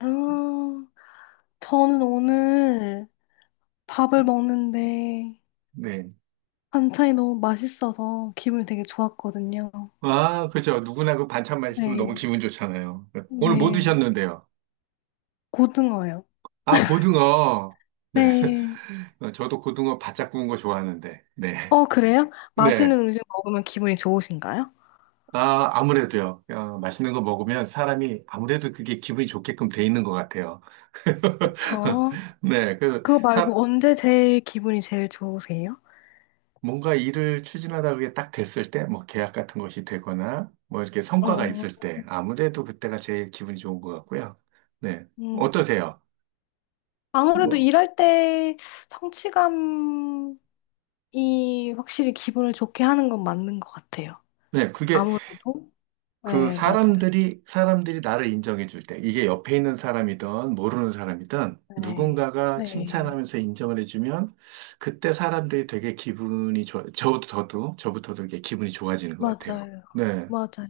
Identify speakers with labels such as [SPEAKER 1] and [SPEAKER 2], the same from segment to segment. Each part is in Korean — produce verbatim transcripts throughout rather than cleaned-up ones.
[SPEAKER 1] 아, 저는 오늘 밥을 먹는데
[SPEAKER 2] 네.
[SPEAKER 1] 반찬이 너무 맛있어서 기분이 되게 좋았거든요.
[SPEAKER 2] 아, 그죠. 누구나 그 반찬 맛있으면 너무
[SPEAKER 1] 네.
[SPEAKER 2] 기분 좋잖아요. 네. 오늘 뭐
[SPEAKER 1] 네.
[SPEAKER 2] 드셨는데요?
[SPEAKER 1] 고등어요.
[SPEAKER 2] 아, 고등어. 네.
[SPEAKER 1] 네.
[SPEAKER 2] 저도 고등어 바짝 구운 거 좋아하는데. 네.
[SPEAKER 1] 어, 그래요?
[SPEAKER 2] 네.
[SPEAKER 1] 맛있는 음식 먹으면 기분이 좋으신가요?
[SPEAKER 2] 아, 아무래도요. 어, 맛있는 거 먹으면 사람이 아무래도 그게 기분이 좋게끔 돼 있는 것 같아요.
[SPEAKER 1] 그쵸.
[SPEAKER 2] 네. 그,
[SPEAKER 1] 그거
[SPEAKER 2] 사,
[SPEAKER 1] 말고 언제 제일 기분이 제일 좋으세요?
[SPEAKER 2] 뭔가 일을 추진하다 그게 딱 됐을 때, 뭐 계약 같은 것이 되거나, 뭐 이렇게 성과가
[SPEAKER 1] 어,
[SPEAKER 2] 있을 때, 아무래도 그때가 제일 기분이 좋은 것 같고요. 네.
[SPEAKER 1] 음.
[SPEAKER 2] 어떠세요?
[SPEAKER 1] 아무래도
[SPEAKER 2] 뭐
[SPEAKER 1] 일할 때 성취감이 확실히 기분을 좋게 하는 건 맞는 것 같아요.
[SPEAKER 2] 네, 그게
[SPEAKER 1] 아무래도.
[SPEAKER 2] 그
[SPEAKER 1] 네, 맞아요.
[SPEAKER 2] 사람들이, 사람들이 나를 인정해 줄 때, 이게 옆에 있는 사람이든 모르는 사람이든
[SPEAKER 1] 네,
[SPEAKER 2] 누군가가
[SPEAKER 1] 네,
[SPEAKER 2] 칭찬하면서 인정을 해주면 그때 사람들이 되게 기분이 좋아, 저터 저도, 저부터도 이게 기분이 좋아지는 것 같아요.
[SPEAKER 1] 맞아요.
[SPEAKER 2] 네,
[SPEAKER 1] 맞아요.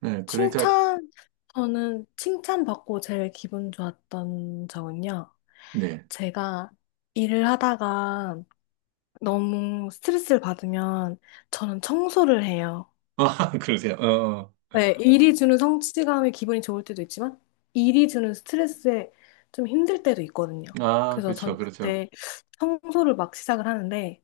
[SPEAKER 2] 네, 그러니까,
[SPEAKER 1] 칭찬, 저는 칭찬받고 제일 기분 좋았던 적은요.
[SPEAKER 2] 네.
[SPEAKER 1] 제가 일을 하다가 너무 스트레스를 받으면 저는 청소를 해요.
[SPEAKER 2] 아, 그러세요. 어,
[SPEAKER 1] 네, 일이 주는 성취감에 기분이 좋을 때도 있지만 일이 주는 스트레스에 좀 힘들 때도 있거든요.
[SPEAKER 2] 어. 아,
[SPEAKER 1] 그래서 저는
[SPEAKER 2] 그렇죠, 그렇죠.
[SPEAKER 1] 그때 청소를 막 시작을 하는데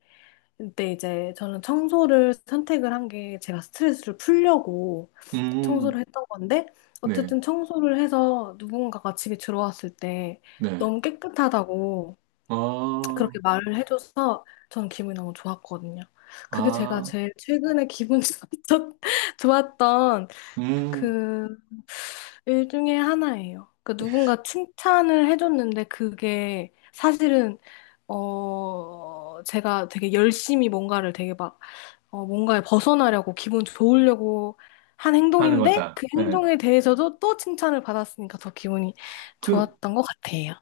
[SPEAKER 1] 근데 이제 저는 청소를 선택을 한 게 제가 스트레스를 풀려고
[SPEAKER 2] 음,
[SPEAKER 1] 청소를 했던 건데
[SPEAKER 2] 네,
[SPEAKER 1] 어쨌든 청소를 해서 누군가가 집에 들어왔을 때
[SPEAKER 2] 네.
[SPEAKER 1] 너무 깨끗하다고
[SPEAKER 2] 어,
[SPEAKER 1] 그렇게 말을 해줘서 전 기분이 너무 좋았거든요. 그게 제가
[SPEAKER 2] 아,
[SPEAKER 1] 제일 최근에 기분 좋았- 좋았던
[SPEAKER 2] 음,
[SPEAKER 1] 그 일 중에 하나예요. 그 누군가 칭찬을 해줬는데 그게 사실은 어 제가 되게 열심히 뭔가를 되게 막 어, 뭔가에 벗어나려고 기분 좋으려고 한
[SPEAKER 2] 하는
[SPEAKER 1] 행동인데
[SPEAKER 2] 거다.
[SPEAKER 1] 그
[SPEAKER 2] 네.
[SPEAKER 1] 행동에 대해서도 또 칭찬을 받았으니까 더 기분이
[SPEAKER 2] 그
[SPEAKER 1] 좋았던 것 같아요.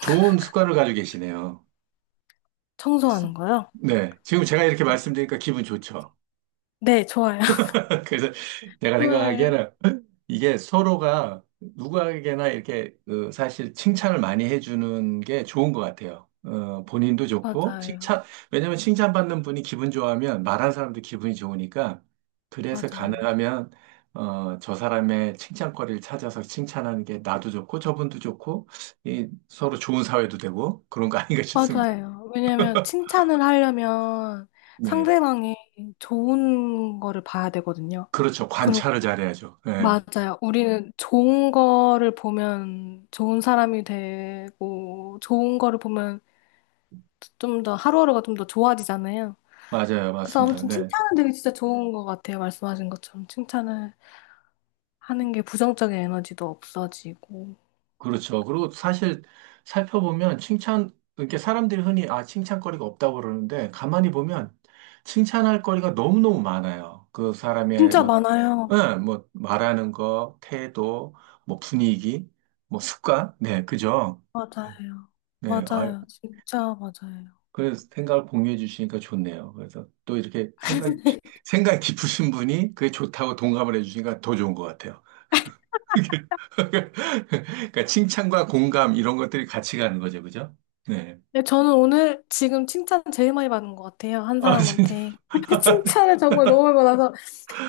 [SPEAKER 2] 좋은 습관을 가지고 계시네요.
[SPEAKER 1] 청소하는 거요?
[SPEAKER 2] 네. 지금 제가 이렇게
[SPEAKER 1] 네,
[SPEAKER 2] 말씀드리니까 기분 좋죠.
[SPEAKER 1] 네, 좋아요.
[SPEAKER 2] 그래서 내가
[SPEAKER 1] 좋아요.
[SPEAKER 2] 생각하기에는 이게 서로가 누구에게나 이렇게 어, 사실 칭찬을 많이 해주는 게 좋은 것 같아요. 어, 본인도 좋고,
[SPEAKER 1] 맞아요.
[SPEAKER 2] 칭찬, 왜냐면 칭찬받는 분이 기분 좋아하면 말하는 사람도 기분이 좋으니까, 그래서
[SPEAKER 1] 맞아요.
[SPEAKER 2] 가능하면, 어, 저 사람의 칭찬거리를 찾아서 칭찬하는 게 나도 좋고, 저분도 좋고, 이 서로 좋은 사회도 되고, 그런 거 아닌가 싶습니다.
[SPEAKER 1] 맞아요. 왜냐면 칭찬을 하려면 상
[SPEAKER 2] 네.
[SPEAKER 1] 대방이 좋은 거를 봐야 되거든요.
[SPEAKER 2] 그렇죠.
[SPEAKER 1] 그리고
[SPEAKER 2] 관찰을 잘해야죠. 네.
[SPEAKER 1] 맞아요. 우리는 좋은 거를 보면 좋은 사람이 되고 좋은 거를 보면 좀 더 하루하루가 좀 더 좋아지잖아요.
[SPEAKER 2] 맞아요.
[SPEAKER 1] 그래서
[SPEAKER 2] 맞습니다.
[SPEAKER 1] 아무튼
[SPEAKER 2] 네.
[SPEAKER 1] 칭찬은 되게 진짜 좋은 것 같아요. 말씀하신 것처럼 칭찬을 하는 게 부정적인 에너지도 없어지고
[SPEAKER 2] 그렇죠. 그리고 사실 살펴보면 칭찬, 이렇게 사람들이 흔히 아, 칭찬거리가 없다고 그러는데 가만히 보면 칭찬할 거리가 너무너무 많아요. 그 사람의
[SPEAKER 1] 진짜
[SPEAKER 2] 뭐,
[SPEAKER 1] 많아요.
[SPEAKER 2] 예, 뭐 말하는 거, 태도, 뭐 분위기, 뭐 습관. 네, 그죠?
[SPEAKER 1] 맞아요.
[SPEAKER 2] 네. 아,
[SPEAKER 1] 맞아요. 진짜 맞아요.
[SPEAKER 2] 그래서 생각을 공유해 주시니까 좋네요. 그래서 또 이렇게 생각, 생각 깊으신 분이 그게 좋다고 동감을 해 주시니까 더 좋은 것 같아요. 그러니까 칭찬과 공감 이런 것들이 같이 가는 거죠, 그죠? 네.
[SPEAKER 1] 네, 저는 오늘 지금 칭찬 제일 많이 받은 것 같아요. 한
[SPEAKER 2] 아, 진짜.
[SPEAKER 1] 사람한테 칭찬을 정말 너무 많이 받아서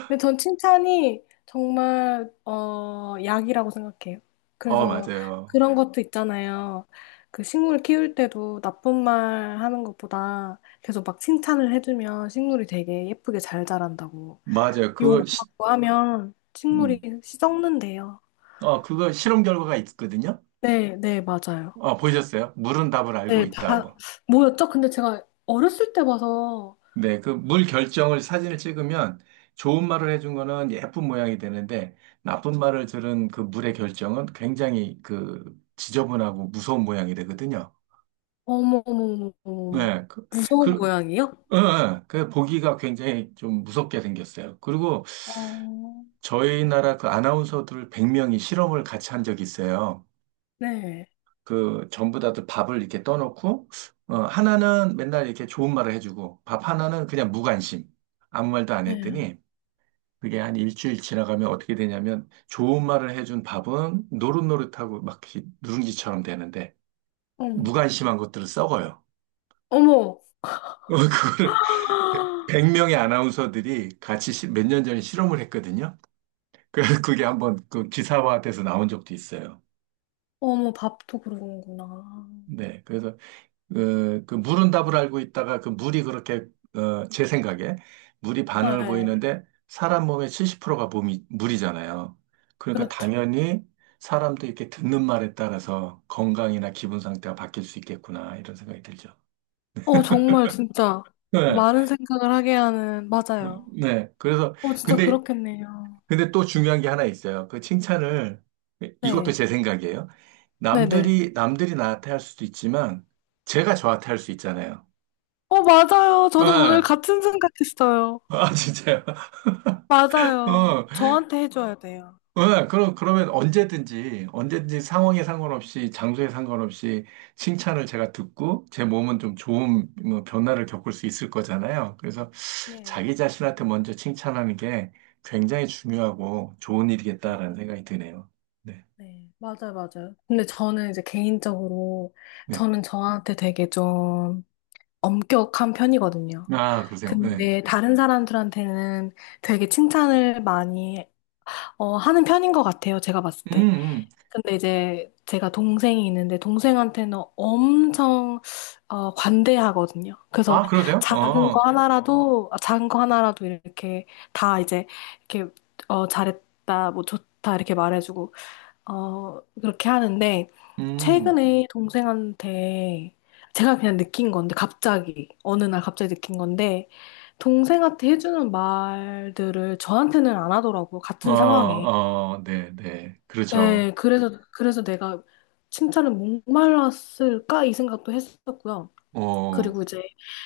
[SPEAKER 1] 근데 전 칭찬이 정말 어 약이라고 생각해요.
[SPEAKER 2] 어,
[SPEAKER 1] 그래서
[SPEAKER 2] 맞아요.
[SPEAKER 1] 그런 것도 있잖아요. 그 식물 키울 때도 나쁜 말 하는 것보다 계속 막 칭찬을 해주면 식물이 되게 예쁘게 잘 자란다고.
[SPEAKER 2] 맞아요. 그거, 시,
[SPEAKER 1] 욕하고 하면 식물이
[SPEAKER 2] 음.
[SPEAKER 1] 썩는데요.
[SPEAKER 2] 어, 그거 실험 결과가 있거든요.
[SPEAKER 1] 네, 네, 맞아요.
[SPEAKER 2] 어, 보셨어요? 물은 답을 알고
[SPEAKER 1] 네,
[SPEAKER 2] 있다,
[SPEAKER 1] 바,
[SPEAKER 2] 뭐.
[SPEAKER 1] 뭐였죠? 근데 제가 어렸을 때 봐서
[SPEAKER 2] 네, 그 물 결정을 사진을 찍으면 좋은 말을 해준 거는 예쁜 모양이 되는데 나쁜 말을 들은 그 물의 결정은 굉장히 그 지저분하고 무서운 모양이 되거든요.
[SPEAKER 1] 어머, 어머, 어머, 어머,
[SPEAKER 2] 네, 그,
[SPEAKER 1] 무서운
[SPEAKER 2] 그
[SPEAKER 1] 모양이요?
[SPEAKER 2] 예, 예. 그 보기가 굉장히 좀 무섭게 생겼어요. 그리고
[SPEAKER 1] 어,
[SPEAKER 2] 저희 나라 그 아나운서들 백 명이 실험을 같이 한 적이 있어요.
[SPEAKER 1] 네,
[SPEAKER 2] 그 전부 다들 밥을 이렇게 떠놓고 어, 하나는 맨날 이렇게 좋은 말을 해주고 밥 하나는 그냥 무관심 아무 말도 안
[SPEAKER 1] 네.
[SPEAKER 2] 했더니 그게 한 일주일 지나가면 어떻게 되냐면 좋은 말을 해준 밥은 노릇노릇하고 막 이렇게 누룽지처럼 되는데
[SPEAKER 1] 어머,
[SPEAKER 2] 무관심한 것들을 썩어요.
[SPEAKER 1] 어머.
[SPEAKER 2] 그거를 백 명의 아나운서들이 같이 몇 년 전에 실험을 했거든요. 그, 그게 한번 그 기사화돼서 나온 적도 있어요.
[SPEAKER 1] 어머, 밥도 그러는구나.
[SPEAKER 2] 네. 그래서, 그, 그 물은 답을 알고 있다가 그 물이 그렇게, 어, 제 생각에 물이 반응을
[SPEAKER 1] 네,
[SPEAKER 2] 보이는데 사람 몸의 칠십 퍼센트가 몸이, 물이잖아요. 그러니까
[SPEAKER 1] 그렇죠.
[SPEAKER 2] 당연히 사람도 이렇게 듣는 말에 따라서 건강이나 기분 상태가 바뀔 수 있겠구나, 이런 생각이 들죠.
[SPEAKER 1] 어, 정말 진짜
[SPEAKER 2] 네.
[SPEAKER 1] 많은 생각을 하게 하는,
[SPEAKER 2] 어,
[SPEAKER 1] 맞아요.
[SPEAKER 2] 네. 그래서,
[SPEAKER 1] 어, 진짜
[SPEAKER 2] 근데
[SPEAKER 1] 그렇겠네요.
[SPEAKER 2] 근데 또 중요한 게 하나 있어요. 그 칭찬을, 이것도
[SPEAKER 1] 네,
[SPEAKER 2] 제 생각이에요.
[SPEAKER 1] 네네.
[SPEAKER 2] 남들이, 남들이 나한테 할 수도 있지만, 제가 저한테 할 수 있잖아요.
[SPEAKER 1] 어, 맞아요. 저도 오늘
[SPEAKER 2] 아,
[SPEAKER 1] 같은 생각했어요.
[SPEAKER 2] 아, 진짜요?
[SPEAKER 1] 맞아요.
[SPEAKER 2] 어,
[SPEAKER 1] 저한테 해줘야 돼요.
[SPEAKER 2] 어, 그럼, 그러면 언제든지, 언제든지 상황에 상관없이, 장소에 상관없이 칭찬을 제가 듣고, 제 몸은 좀 좋은 뭐 변화를 겪을 수 있을 거잖아요. 그래서
[SPEAKER 1] 네,
[SPEAKER 2] 자기 자신한테 먼저 칭찬하는 게 굉장히 중요하고 좋은
[SPEAKER 1] 네,
[SPEAKER 2] 일이겠다라는 생각이 드네요. 네.
[SPEAKER 1] 네. 맞아요, 맞아요. 근데 저는 이제 개인적으로,
[SPEAKER 2] 네.
[SPEAKER 1] 저는 저한테 되게 좀 엄격한 편이거든요.
[SPEAKER 2] 아, 그러세요. 네.
[SPEAKER 1] 근데 다른 사람들한테는 되게 칭찬을 많이 어, 하는 편인 것 같아요, 제가 봤을
[SPEAKER 2] 음,
[SPEAKER 1] 때.
[SPEAKER 2] 음.
[SPEAKER 1] 근데 이제 제가 동생이 있는데 동생한테는 엄청 어, 관대하거든요. 그래서
[SPEAKER 2] 아, 그러세요?
[SPEAKER 1] 작은 거
[SPEAKER 2] 어,
[SPEAKER 1] 하나라도 아, 작은 거 하나라도 이렇게 다 이제 이렇게 어, 잘했다, 뭐 좋다 이렇게 말해주고 어, 그렇게 하는데
[SPEAKER 2] 음,
[SPEAKER 1] 최근에 동생한테 제가 그냥 느낀 건데 갑자기 어느 날 갑자기 느낀 건데 동생한테 해주는 말들을 저한테는 안 하더라고요.
[SPEAKER 2] 어,
[SPEAKER 1] 같은 상황에.
[SPEAKER 2] 어, 네, 네,
[SPEAKER 1] 예,
[SPEAKER 2] 그렇죠.
[SPEAKER 1] 음. 그래서, 그래서 내가 칭찬을 목말랐을까? 이 생각도 했었고요.
[SPEAKER 2] 어,
[SPEAKER 1] 그리고 이제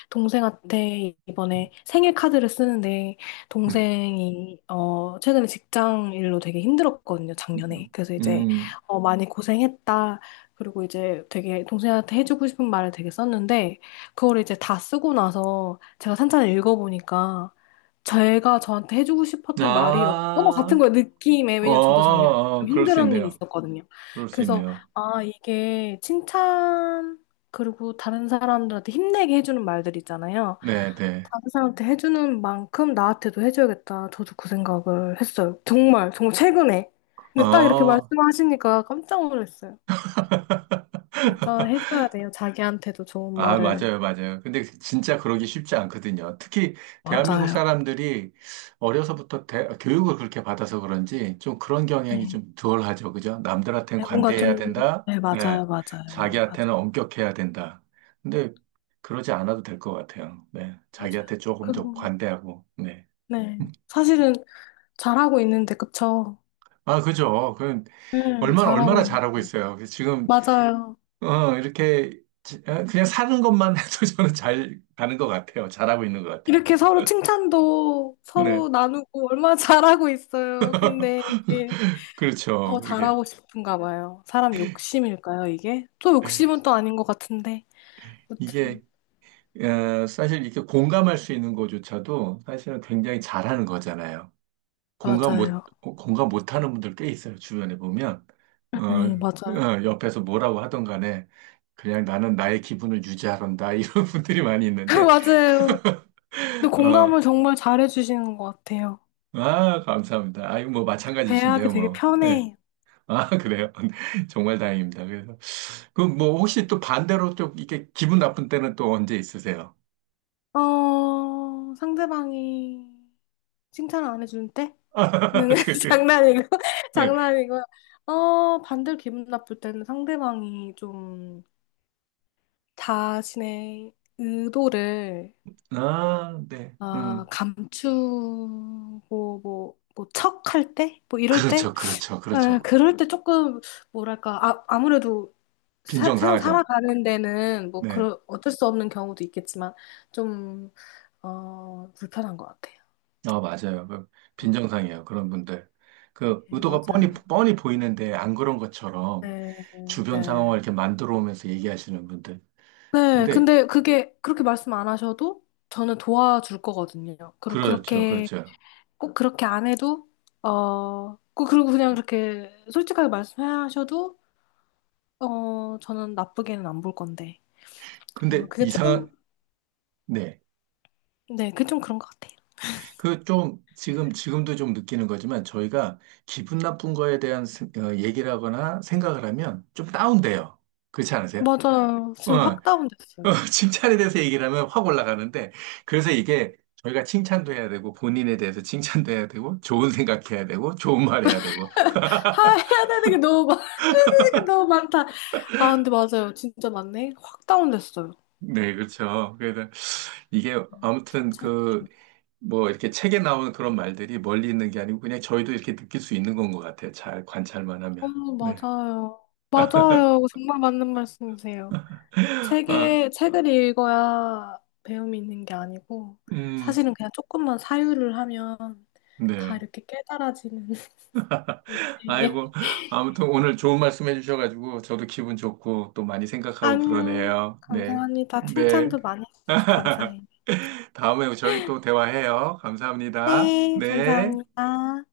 [SPEAKER 1] 동생한테 이번에 생일 카드를 쓰는데
[SPEAKER 2] 네.
[SPEAKER 1] 동생이 어 최근에 직장 일로 되게 힘들었거든요, 작년에. 그래서 이제
[SPEAKER 2] 음,
[SPEAKER 1] 어 많이 고생했다. 그리고 이제 되게 동생한테 해주고 싶은 말을 되게 썼는데 그걸 이제 다 쓰고 나서 제가 산천을 읽어보니까 제가 저한테 해주고 싶었던 말이었던
[SPEAKER 2] 아,
[SPEAKER 1] 것 같은 거예요, 느낌에.
[SPEAKER 2] 어,
[SPEAKER 1] 왜냐면 저도 작년에
[SPEAKER 2] 어,
[SPEAKER 1] 좀
[SPEAKER 2] 그럴 수
[SPEAKER 1] 힘들었던 일이
[SPEAKER 2] 있네요.
[SPEAKER 1] 있었거든요.
[SPEAKER 2] 그럴 수
[SPEAKER 1] 그래서
[SPEAKER 2] 있네요.
[SPEAKER 1] 아, 이게 칭찬 그리고 다른 사람들한테 힘내게 해주는 말들 있잖아요.
[SPEAKER 2] 네, 네.
[SPEAKER 1] 다른 사람한테 해주는 만큼 나한테도 해줘야겠다. 저도 그 생각을 했어요. 정말, 정말 최근에. 근데 딱 이렇게
[SPEAKER 2] 어,
[SPEAKER 1] 말씀하시니까 깜짝 놀랐어요. 진짜 해줘야 돼요. 자기한테도 좋은
[SPEAKER 2] 아,
[SPEAKER 1] 말을.
[SPEAKER 2] 맞아요, 맞아요. 근데 그 진짜 그러기 쉽지 않거든요. 특히 대한민국
[SPEAKER 1] 맞아요.
[SPEAKER 2] 사람들이 어려서부터 대- 교육을 그렇게 받아서 그런지 좀 그런 경향이
[SPEAKER 1] 네.
[SPEAKER 2] 좀 덜하죠. 그죠? 남들한테는
[SPEAKER 1] 네, 뭔가
[SPEAKER 2] 관대해야
[SPEAKER 1] 좀,
[SPEAKER 2] 된다.
[SPEAKER 1] 네,
[SPEAKER 2] 네.
[SPEAKER 1] 맞아요, 맞아요,
[SPEAKER 2] 자기한테는
[SPEAKER 1] 맞아.
[SPEAKER 2] 엄격해야 된다. 근데 그러지 않아도 될 것 같아요. 네.
[SPEAKER 1] 맞아요.
[SPEAKER 2] 자기한테 조금 더
[SPEAKER 1] 그리고,
[SPEAKER 2] 관대하고, 네.
[SPEAKER 1] 네. 사실은 잘하고 있는데, 그쵸?
[SPEAKER 2] 아, 그죠. 그
[SPEAKER 1] 네,
[SPEAKER 2] 얼마나
[SPEAKER 1] 잘하고
[SPEAKER 2] 얼마나
[SPEAKER 1] 있는.
[SPEAKER 2] 잘하고 있어요. 그 지금
[SPEAKER 1] 맞아요.
[SPEAKER 2] 어, 이렇게 지- 어, 그냥 사는 것만 해도 저는 잘 가는 것 같아요. 잘하고 있는 것 같아요.
[SPEAKER 1] 이렇게 서로 칭찬도
[SPEAKER 2] 네.
[SPEAKER 1] 서로 나누고 얼마나 잘하고 있어요. 근데 이게
[SPEAKER 2] 그렇죠.
[SPEAKER 1] 더
[SPEAKER 2] 그렇게
[SPEAKER 1] 잘하고 싶은가 봐요. 사람 욕심일까요, 이게? 또 욕심은 또 아닌 것 같은데. 아무튼,
[SPEAKER 2] 이게 어, 사실 이렇게 공감할 수 있는 거조차도 사실은 굉장히 잘하는 거잖아요. 공감
[SPEAKER 1] 맞아요.
[SPEAKER 2] 못 어, 공감 못하는 분들 꽤 있어요. 주변에 보면 어,
[SPEAKER 1] 네, 맞아요.
[SPEAKER 2] 어, 옆에서 뭐라고 하던 간에 그냥 나는 나의 기분을 유지하란다 이런 분들이 많이 있는데
[SPEAKER 1] 맞아요. 근데
[SPEAKER 2] 어,
[SPEAKER 1] 공감을 정말 잘해주시는 것 같아요.
[SPEAKER 2] 아 감사합니다. 아 이거 뭐
[SPEAKER 1] 대하기
[SPEAKER 2] 마찬가지신데요,
[SPEAKER 1] 되게
[SPEAKER 2] 뭐. 네.
[SPEAKER 1] 편해요.
[SPEAKER 2] 아 그래요. 정말 다행입니다. 그래서 그 뭐 혹시 또 반대로 좀 이렇게 기분 나쁜 때는 또 언제 있으세요?
[SPEAKER 1] 어, 상대방이 칭찬을 안 해줄 때는
[SPEAKER 2] 아, 그, 그,
[SPEAKER 1] 장난이고,
[SPEAKER 2] 네.
[SPEAKER 1] 장난이고, 어, 반대로 기분 나쁠 때는 상대방이 좀 자신의 의도를
[SPEAKER 2] 아, 네.
[SPEAKER 1] 아,
[SPEAKER 2] 음.
[SPEAKER 1] 감추고 뭐, 뭐 척할 때? 뭐 이럴 때?
[SPEAKER 2] 그렇죠, 그렇죠,
[SPEAKER 1] 아,
[SPEAKER 2] 그렇죠.
[SPEAKER 1] 그럴 때 조금 뭐랄까 아, 아무래도 사- 세상
[SPEAKER 2] 빈정상하죠.
[SPEAKER 1] 살아가는 데는 뭐
[SPEAKER 2] 네.
[SPEAKER 1] 그런 어쩔 수 없는 경우도 있겠지만 좀 어, 불편한 것 같아요.
[SPEAKER 2] 아, 맞아요. 그
[SPEAKER 1] 아,
[SPEAKER 2] 빈정상이에요. 그런 분들. 그,
[SPEAKER 1] 네,
[SPEAKER 2] 의도가 뻔히,
[SPEAKER 1] 맞아요.
[SPEAKER 2] 뻔히 보이는데 안 그런 것처럼
[SPEAKER 1] 네,
[SPEAKER 2] 주변 상황을
[SPEAKER 1] 네.
[SPEAKER 2] 이렇게 만들어 오면서 얘기하시는 분들.
[SPEAKER 1] 네,
[SPEAKER 2] 근데,
[SPEAKER 1] 근데 그게 그렇게 말씀 안 하셔도 저는 도와줄 거거든요. 그리고
[SPEAKER 2] 그렇죠,
[SPEAKER 1] 그렇게
[SPEAKER 2] 그렇죠.
[SPEAKER 1] 꼭 그렇게 안 해도 어, 꼭 그리고 그냥 그렇게 솔직하게 말씀하셔도 어, 저는 나쁘게는 안 볼 건데. 어,
[SPEAKER 2] 근데
[SPEAKER 1] 그게 좀
[SPEAKER 2] 이상한, 네.
[SPEAKER 1] 네, 그게 좀 그런 것 같아요.
[SPEAKER 2] 그 좀, 지금, 지금도 좀 느끼는 거지만 저희가 기분 나쁜 거에 대한 스- 어, 얘기를 하거나 생각을 하면 좀 다운돼요. 그렇지 않으세요?
[SPEAKER 1] 맞아요.
[SPEAKER 2] 어,
[SPEAKER 1] 지금
[SPEAKER 2] 어,
[SPEAKER 1] 확 다운됐어요.
[SPEAKER 2] 칭찬에 대해서 얘기를 하면 확 올라가는데, 그래서 이게 저희가 칭찬도 해야 되고, 본인에 대해서 칭찬도 해야 되고, 좋은 생각해야 되고, 좋은 말 해야 되고.
[SPEAKER 1] 하, 해야 되는 게 너무 많, 해야 되는 게 너무 많다. 아, 근데 맞아요. 진짜 맞네 확 다운됐어요.
[SPEAKER 2] 네, 그렇죠. 그래서 이게
[SPEAKER 1] 음.
[SPEAKER 2] 아무튼
[SPEAKER 1] 참.
[SPEAKER 2] 그, 뭐 이렇게 책에 나오는 그런 말들이 멀리 있는 게 아니고, 그냥 저희도 이렇게 느낄 수 있는 건 것 같아요. 잘 관찰만 하면.
[SPEAKER 1] 어머,
[SPEAKER 2] 네.
[SPEAKER 1] 맞아요. 맞아요. 정말 맞는 말씀이세요.
[SPEAKER 2] 아,
[SPEAKER 1] 책에, 책을 읽어야 배움이 있는 게 아니고,
[SPEAKER 2] 음,
[SPEAKER 1] 사실은 그냥 조금만 사유를 하면 다
[SPEAKER 2] 네.
[SPEAKER 1] 이렇게 깨달아지는
[SPEAKER 2] 아이고,
[SPEAKER 1] 인생에.
[SPEAKER 2] 아무튼 오늘 좋은 말씀 해주셔가지고, 저도 기분 좋고, 또 많이 생각하고
[SPEAKER 1] 아니요.
[SPEAKER 2] 그러네요. 네.
[SPEAKER 1] 감사합니다.
[SPEAKER 2] 네.
[SPEAKER 1] 칭찬도 많이 해주셔서 감사해요.
[SPEAKER 2] 다음에 저희 또 대화해요. 감사합니다.
[SPEAKER 1] 네,
[SPEAKER 2] 네.
[SPEAKER 1] 감사합니다.